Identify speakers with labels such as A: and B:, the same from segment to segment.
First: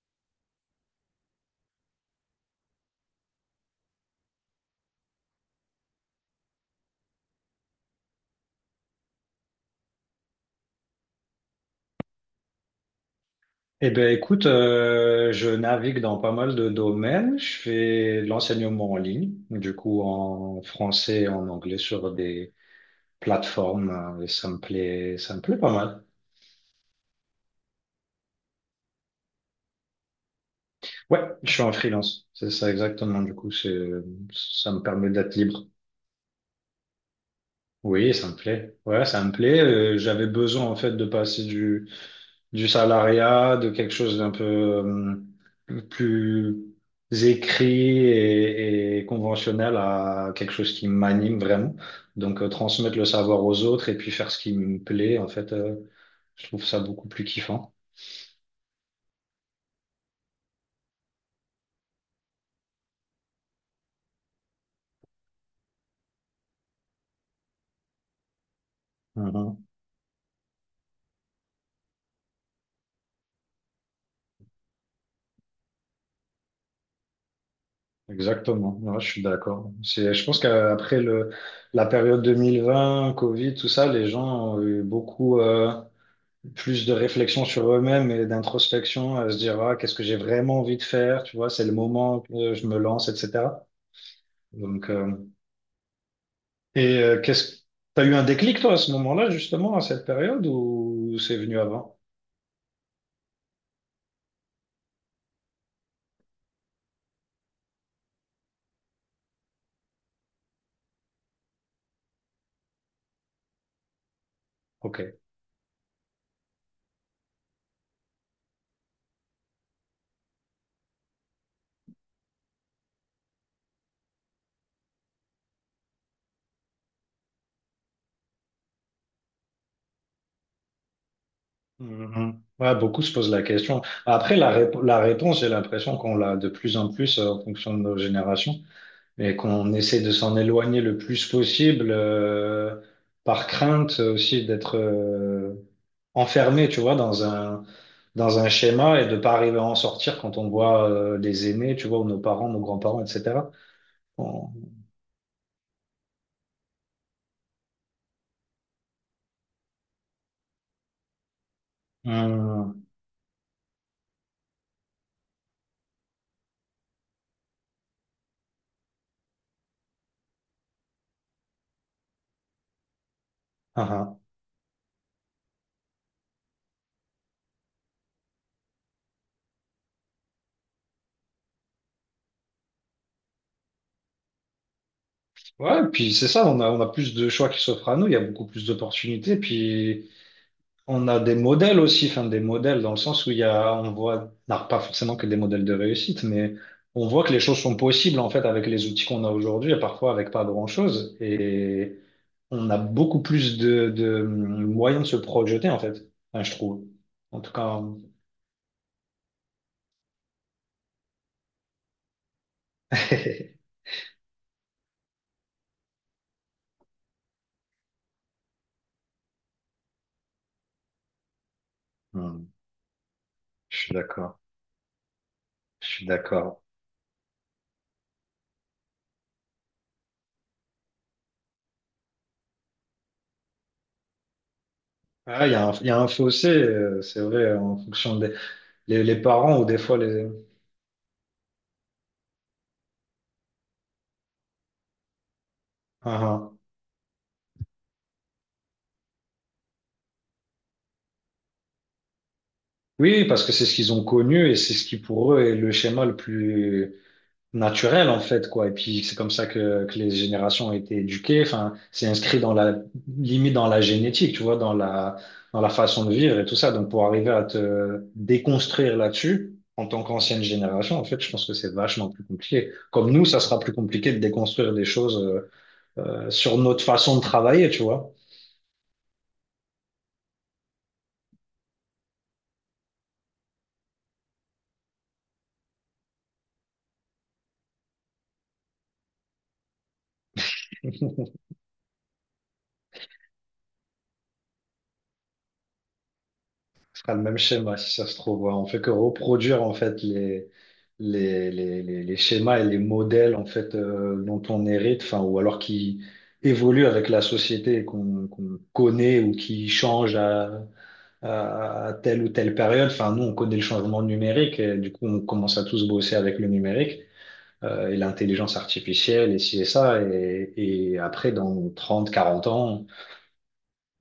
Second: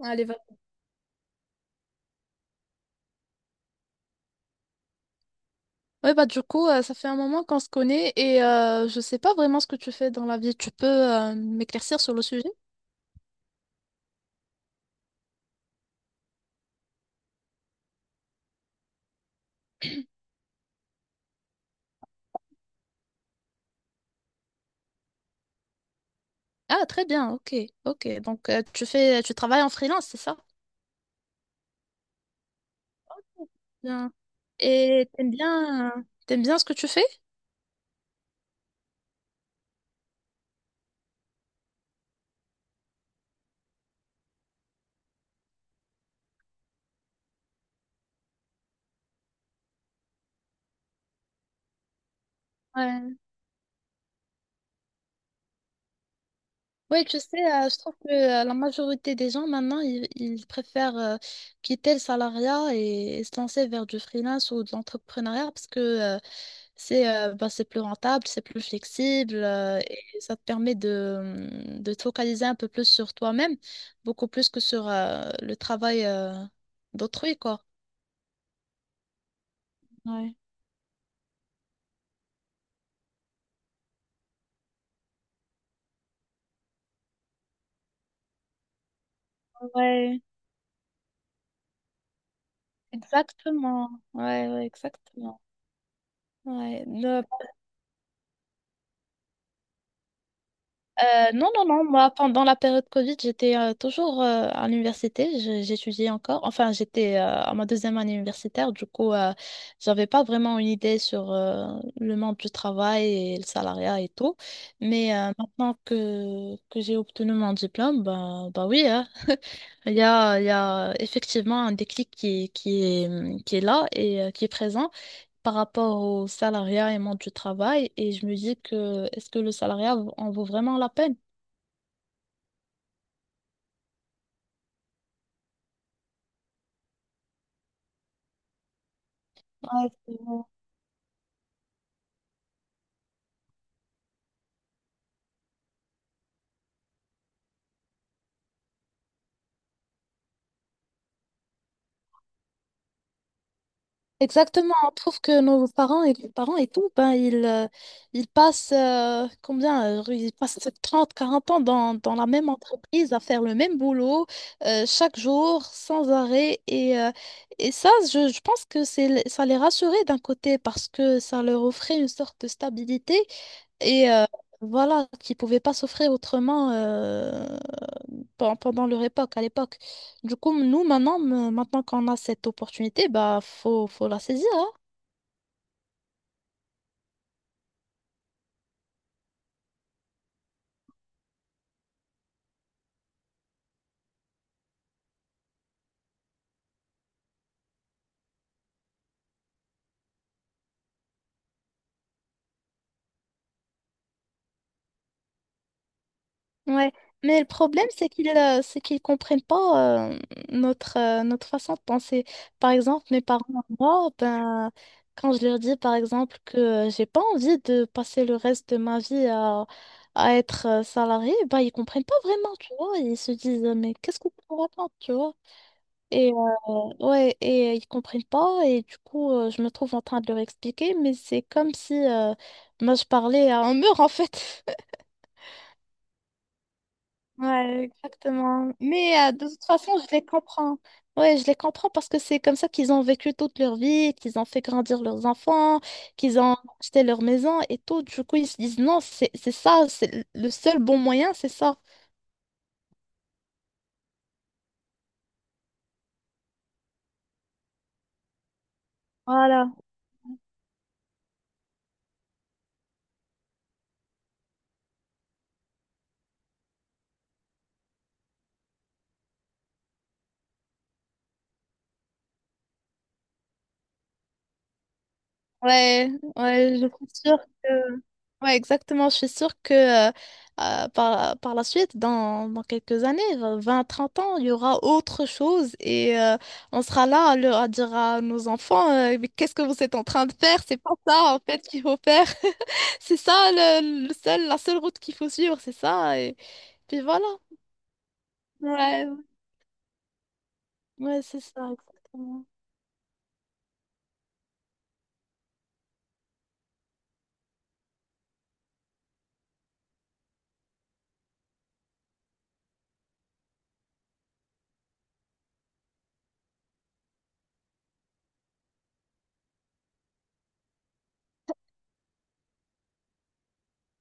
A: Allez, va. Ouais, bah du coup, ça fait un moment qu'on se connaît et je sais pas vraiment ce que tu fais dans la vie. Tu peux m'éclaircir sur le sujet?
B: Eh bien, écoute, je navigue dans pas mal de domaines. Je fais de l'enseignement en ligne, du coup en français et en anglais sur des plateformes, hein, et ça me plaît pas mal.
A: Ah, très bien, ok, ok. Donc tu travailles en freelance, c'est ça?
B: Ouais, je suis en freelance, c'est ça exactement. Du coup,
A: Bien.
B: ça me
A: Et
B: permet
A: t'aimes
B: d'être libre.
A: bien, ce que tu fais?
B: Oui, ça me plaît. Ouais, ça me plaît. J'avais besoin en fait de passer du salariat, de quelque chose d'un peu plus écrit et conventionnel à quelque chose qui m'anime vraiment. Donc transmettre le
A: Ouais.
B: savoir aux autres et puis faire ce qui me plaît, en fait, je trouve ça
A: Oui,
B: beaucoup
A: tu
B: plus
A: sais,
B: kiffant.
A: je trouve que la majorité des gens maintenant, ils préfèrent quitter le salariat et se lancer vers du freelance ou de l'entrepreneuriat parce que c'est bah, c'est plus rentable, c'est plus flexible,
B: Mhm.
A: et ça te permet de te focaliser un peu plus sur toi-même, beaucoup plus que sur le travail d'autrui, quoi.
B: Exactement, ouais, je suis d'accord. Je
A: Ouais.
B: pense qu'après la période 2020 Covid, tout ça, les gens ont eu beaucoup plus de réflexion sur eux-mêmes et d'introspection, à se dire, ah, qu'est-ce que j'ai
A: Ouais,
B: vraiment envie de faire, tu vois, c'est le moment que je me lance, etc.
A: exactement. Ouais, ouais,
B: Donc,
A: exactement. Ouais.
B: et euh, qu'est-ce, t'as eu un déclic, toi, à ce moment-là, justement, à cette période, ou c'est
A: Non,
B: venu
A: non, non,
B: avant?
A: moi, pendant la période Covid, j'étais toujours à l'université, j'étudiais encore. Enfin, j'étais à ma deuxième année universitaire, du coup. J'avais pas vraiment une idée sur le monde du travail et le salariat et tout.
B: Ok.
A: Mais maintenant que j'ai obtenu mon diplôme, bah oui, hein, il y a effectivement un déclic qui est là et qui est présent par rapport au salariat et monde du travail. Et je me dis que est-ce que le salariat en vaut vraiment la peine?
B: Mhm. Ouais, beaucoup se posent la question. Après, la réponse, j'ai l'impression qu'on l'a de plus en plus en fonction de nos générations, mais qu'on
A: Ouais,
B: essaie de
A: c'est
B: s'en
A: vrai.
B: éloigner le plus possible par crainte aussi d'être enfermé, tu vois, dans un schéma et de pas arriver à en sortir quand on voit les aînés, tu vois, ou nos parents, nos grands-parents, etc. On- on-
A: Exactement, on trouve que nos parents et les parents et tout, ben, ils passent combien? Ils passent 30 40 ans dans la même
B: Hum,
A: entreprise à faire le même boulot, chaque jour, sans arrêt. Et ça, je pense que c'est, ça les rassurait d'un côté parce que ça leur offrait une sorte de stabilité
B: ah,
A: et
B: ah.
A: euh, voilà, qu'ils ne pouvaient pas s'offrir autrement, pendant leur époque, à l'époque. Du coup, nous, maintenant qu'on a cette opportunité, bah, faut la saisir, hein.
B: Ouais, et puis c'est ça, on a plus de choix qui s'offrent à nous, il y a beaucoup plus d'opportunités, puis on a des modèles aussi, enfin des modèles dans le sens où il y a, on voit, non, pas forcément que des modèles de réussite, mais on voit que les choses sont possibles en fait avec les outils qu'on a aujourd'hui et parfois avec pas grand-chose. Et on a beaucoup plus de moyens de se projeter en fait. Enfin, je trouve.
A: Ouais. Mais
B: En
A: le
B: tout cas,
A: problème, c'est qu'ils comprennent pas, notre, notre façon de penser. Par exemple, mes parents, moi, ben, quand je leur dis, par exemple, que j'ai pas envie de passer le reste de ma vie à être salarié, bah, ils comprennent pas
B: hmm,
A: vraiment, tu vois. Ils se disent,
B: je suis
A: mais qu'est-ce que
B: d'accord,
A: tu racontes, tu vois?
B: je suis
A: Et
B: d'accord.
A: ouais, et ils comprennent pas, et du coup, je me trouve en train de leur expliquer, mais c'est comme si moi je parlais à un mur en fait.
B: Ah, il y a un fossé, c'est vrai, en
A: Ouais,
B: fonction des
A: exactement.
B: les
A: Mais de
B: parents ou
A: toute
B: des
A: façon,
B: fois
A: je les
B: les.
A: comprends. Ouais, je les comprends parce que c'est comme ça qu'ils ont vécu toute leur vie, qu'ils ont fait grandir leurs enfants,
B: Ah,
A: qu'ils
B: ah.
A: ont acheté leur maison et tout. Du coup, ils se disent non, c'est ça, c'est le seul bon moyen, c'est ça.
B: Oui, parce que c'est ce qu'ils ont connu et c'est ce qui pour eux est le schéma le plus naturel en fait, quoi. Et puis c'est comme ça
A: Voilà.
B: que les générations ont été éduquées, enfin c'est inscrit dans la limite dans la génétique, tu vois, dans la façon de vivre et tout ça. Donc pour arriver à te déconstruire là-dessus en tant qu'ancienne génération, en fait je pense que c'est vachement plus compliqué. Comme nous, ça sera plus compliqué de déconstruire des choses,
A: Ouais,
B: sur
A: ouais,
B: notre
A: je suis
B: façon de
A: sûre que...
B: travailler, tu vois.
A: Ouais, exactement, je suis sûre que euh, par la suite, dans quelques années, 20, 30 ans, il y aura autre chose et on sera là à, à dire à nos enfants, mais qu'est-ce que vous êtes en train de faire? C'est pas ça, en fait, qu'il faut faire. C'est ça, le seul, la seule route qu'il faut suivre, c'est ça. Et puis
B: Ah, le
A: voilà.
B: même schéma, si ça se trouve. Ouais. On fait que
A: Ouais,
B: reproduire en fait les,
A: ouais, c'est
B: les,
A: ça,
B: les, les, les
A: exactement.
B: schémas et les modèles en fait, dont on hérite, enfin, ou alors qui évoluent avec la société et qu'on connaît, ou qui changent à telle ou telle période. Enfin, nous, on connaît le changement numérique, et du coup, on commence à tous bosser avec le numérique et l'intelligence artificielle et ci et ça. Et après, dans 30-40 ans,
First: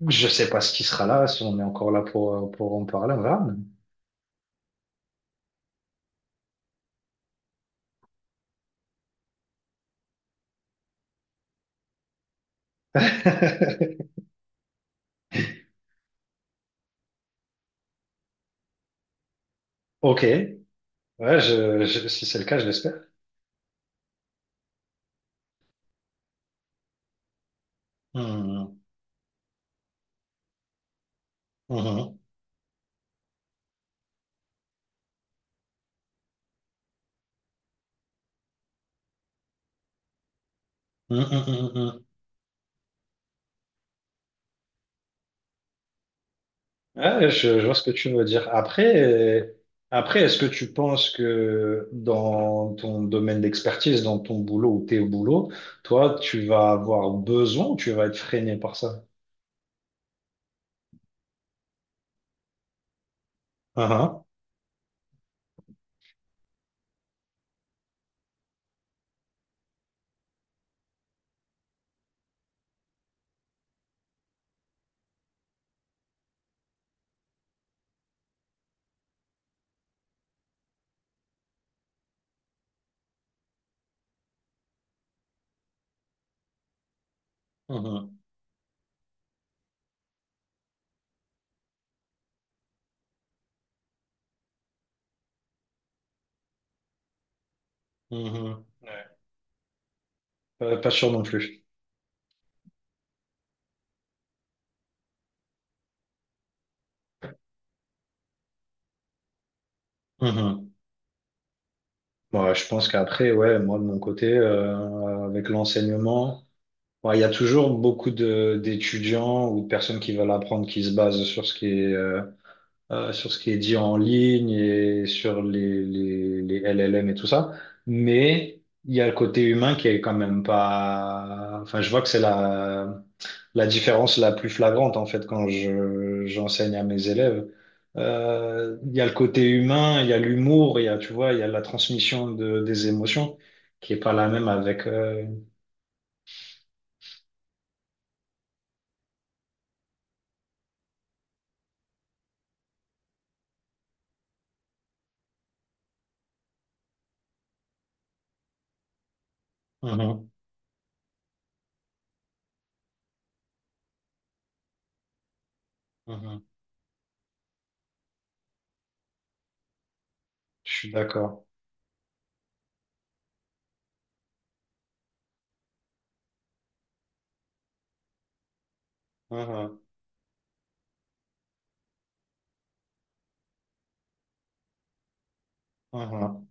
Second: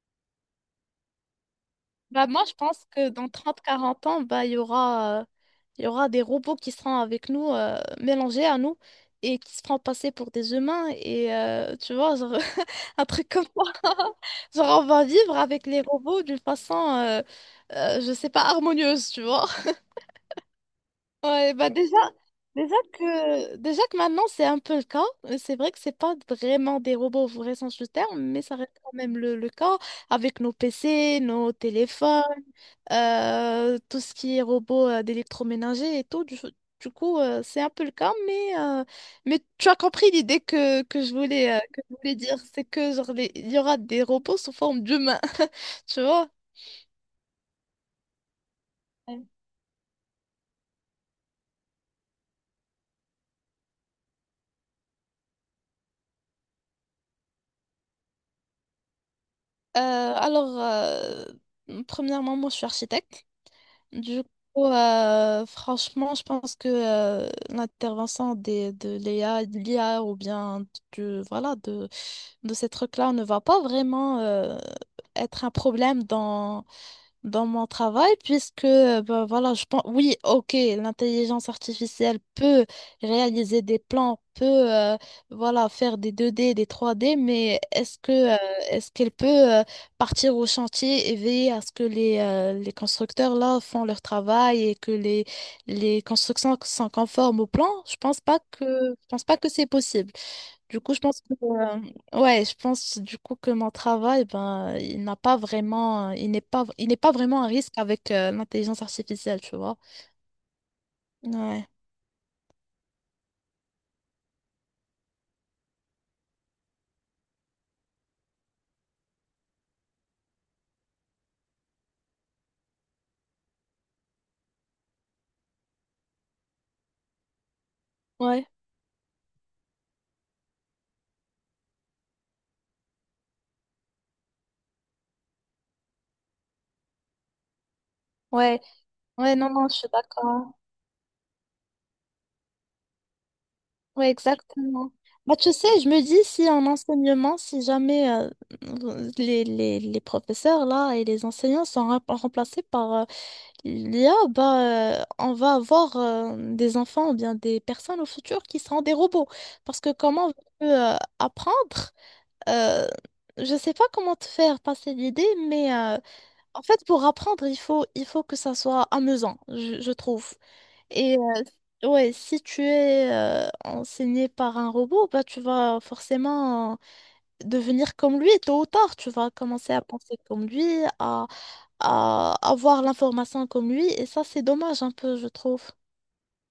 B: je sais pas ce qui sera là, si on est encore là
A: Bah, moi,
B: pour,
A: je
B: pour en
A: pense que
B: parler, on
A: dans
B: verra.
A: 30 40 ans, bah, il y aura des robots qui seront avec nous, mélangés à nous, et qui se feront passer pour des humains. Et tu vois, genre, un truc comme ça. Genre, on va vivre avec les robots d'une façon, je sais pas, harmonieuse, tu vois.
B: Ok, ouais,
A: Ouais, bah déjà,
B: si c'est le cas, je l'espère.
A: déjà que maintenant c'est un peu le cas. C'est vrai que c'est pas vraiment des robots au vrai sens du terme, mais ça reste
B: Mhm.
A: quand même le cas avec nos PC, nos
B: Mhm.
A: téléphones, tout ce qui est robot d'électroménager et tout. Du coup, c'est un peu le cas, mais tu as compris l'idée que je
B: Mhm,
A: voulais,
B: mhm, mhm.
A: dire. C'est que genre, il y aura des robots sous forme d'humains, tu vois?
B: Ouais, je vois ce que tu veux dire. Après,
A: Ouais.
B: euh, après, est-ce que tu penses que dans ton domaine d'expertise, dans ton boulot ou tes boulots, toi, tu vas avoir besoin ou tu vas être freiné par ça?
A: Alors, premièrement, moi, je suis architecte. Du
B: Mhm.
A: coup, franchement, je pense que l'intervention de l'IA, ou bien de voilà, de ces trucs-là ne va pas vraiment être un problème dans mon travail, puisque, ben voilà, je pense, oui, ok, l'intelligence artificielle peut réaliser des plans, euh, voilà, faire des 2D, des 3D, mais
B: Mhm.
A: est-ce qu'elle peut euh, partir au chantier et veiller à ce que les constructeurs, là, font leur travail et que les constructions sont conformes au plan?
B: Mhm.
A: Je
B: Ouais.
A: pense pas que c'est possible.
B: Pas,
A: Du
B: pas
A: coup, je
B: sûr non
A: pense que,
B: plus.
A: ouais, je pense du coup que mon travail, ben, il n'est pas vraiment un risque avec l'intelligence artificielle, tu vois.
B: Mhm.
A: Ouais,
B: Ouais, je pense qu'après, ouais, moi de mon côté, avec l'enseignement. Ouais, il y a toujours beaucoup de d'étudiants ou de personnes qui veulent apprendre, qui se basent sur ce qui est sur ce qui est dit en ligne et sur les LLM et tout ça.
A: ouais,
B: Mais il y a le côté humain qui est quand même pas. Enfin, je vois que c'est la différence la plus flagrante en fait quand je j'enseigne à mes élèves.
A: ouais,
B: Il y a le
A: ouais,
B: côté
A: non, non, je suis
B: humain, il y a
A: d'accord.
B: l'humour, il y a, tu vois, il y a la transmission de des émotions qui est
A: Ouais,
B: pas la même avec.
A: exactement. Bah, tu sais, je me dis si en enseignement, si jamais les professeurs là et les enseignants sont remplacés par il y a, on va avoir des enfants ou bien des personnes au futur qui seront des robots. Parce que comment
B: Mhm.
A: veux-tu apprendre? Euh, je sais pas comment te faire passer l'idée, mais
B: Mhm.
A: en fait, pour apprendre, il faut que ça soit amusant, je trouve.
B: Je suis
A: Et
B: d'accord.
A: ouais, si tu es enseigné par un robot, bah, tu vas forcément devenir comme lui tôt ou tard. Tu vas commencer
B: Mhm,
A: à penser comme lui, à avoir l'information comme lui. Et ça, c'est dommage un peu, je trouve.
B: mhm.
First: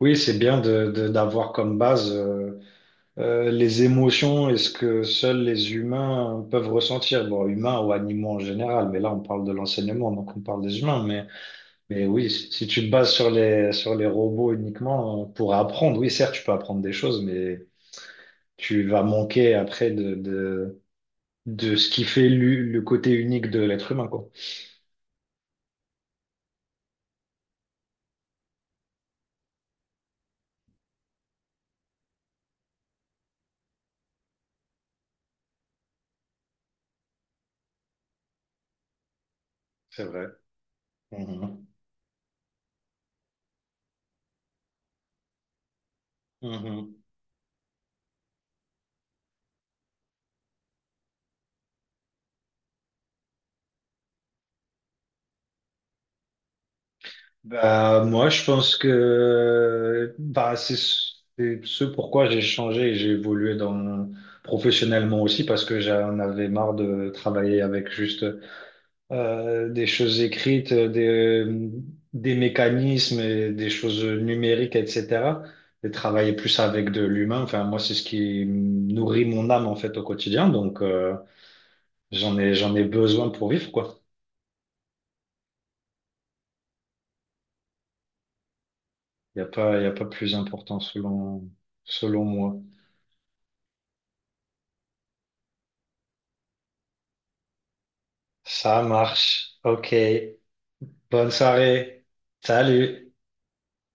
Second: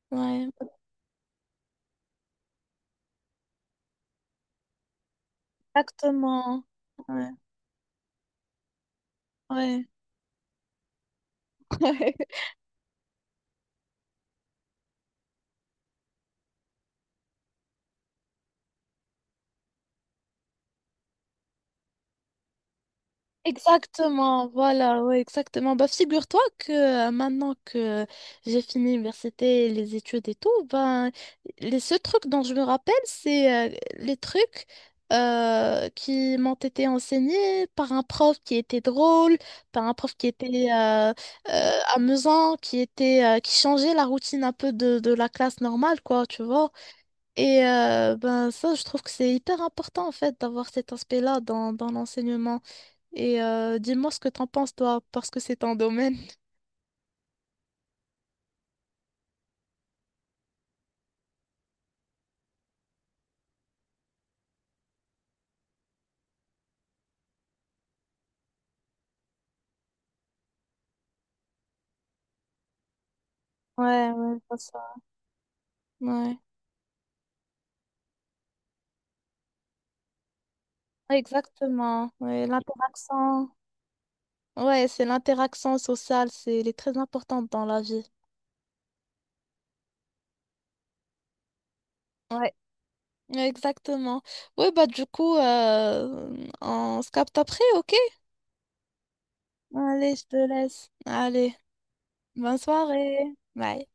B: Oui, c'est
A: Ouais,
B: bien d'avoir comme base les émotions et ce que seuls les humains
A: exactement.
B: peuvent ressentir.
A: Ouais,
B: Bon, humains ou animaux en général, mais là on parle de
A: ouais.
B: l'enseignement, donc on parle des humains. Mais oui, si tu te bases sur les robots uniquement pour apprendre, oui, certes, tu peux apprendre des choses, mais tu vas manquer après de ce qui fait le côté unique de l'être humain, quoi.
A: Exactement, voilà, ouais, exactement. Bah, figure-toi que maintenant que j'ai fini l'université, les études et tout, ben, les seuls trucs dont je me rappelle, c'est les trucs qui m'ont été enseignés par un prof qui était drôle, par un
B: C'est
A: prof
B: vrai.
A: qui était
B: Mhm,
A: euh, amusant, qui était qui changeait la routine un peu de la classe normale, quoi, tu vois.
B: mhm.
A: Et ben, ça, je trouve que c'est hyper important, en fait, d'avoir cet aspect-là dans l'enseignement. Et dis-moi ce que t'en penses, toi, parce que c'est ton domaine.
B: Bah, moi, je pense que bah, c'est ce pourquoi j'ai changé et j'ai évolué dans professionnellement aussi, parce que j'en avais marre de travailler avec juste des choses écrites, des mécanismes et des choses
A: Ouais, ouais, c'est
B: numériques,
A: ça.
B: etc. Et travailler
A: Ouais.
B: plus avec de l'humain. Enfin, moi, c'est ce qui nourrit mon âme en fait au quotidien. Donc,
A: Ouais, exactement.
B: j'en
A: Ouais,
B: ai, j'en ai besoin pour
A: l'interaction.
B: vivre, quoi.
A: Ouais, c'est l'interaction sociale, c'est, elle est très importante dans la vie.
B: Il y a pas plus important selon
A: Ouais.
B: moi.
A: Ouais, exactement. Oui, bah du coup, on se capte après, ok?
B: Ça marche. OK.
A: Allez, je te laisse.
B: Bonne
A: Allez,
B: soirée.
A: bonne
B: Salut.
A: soirée. Bye.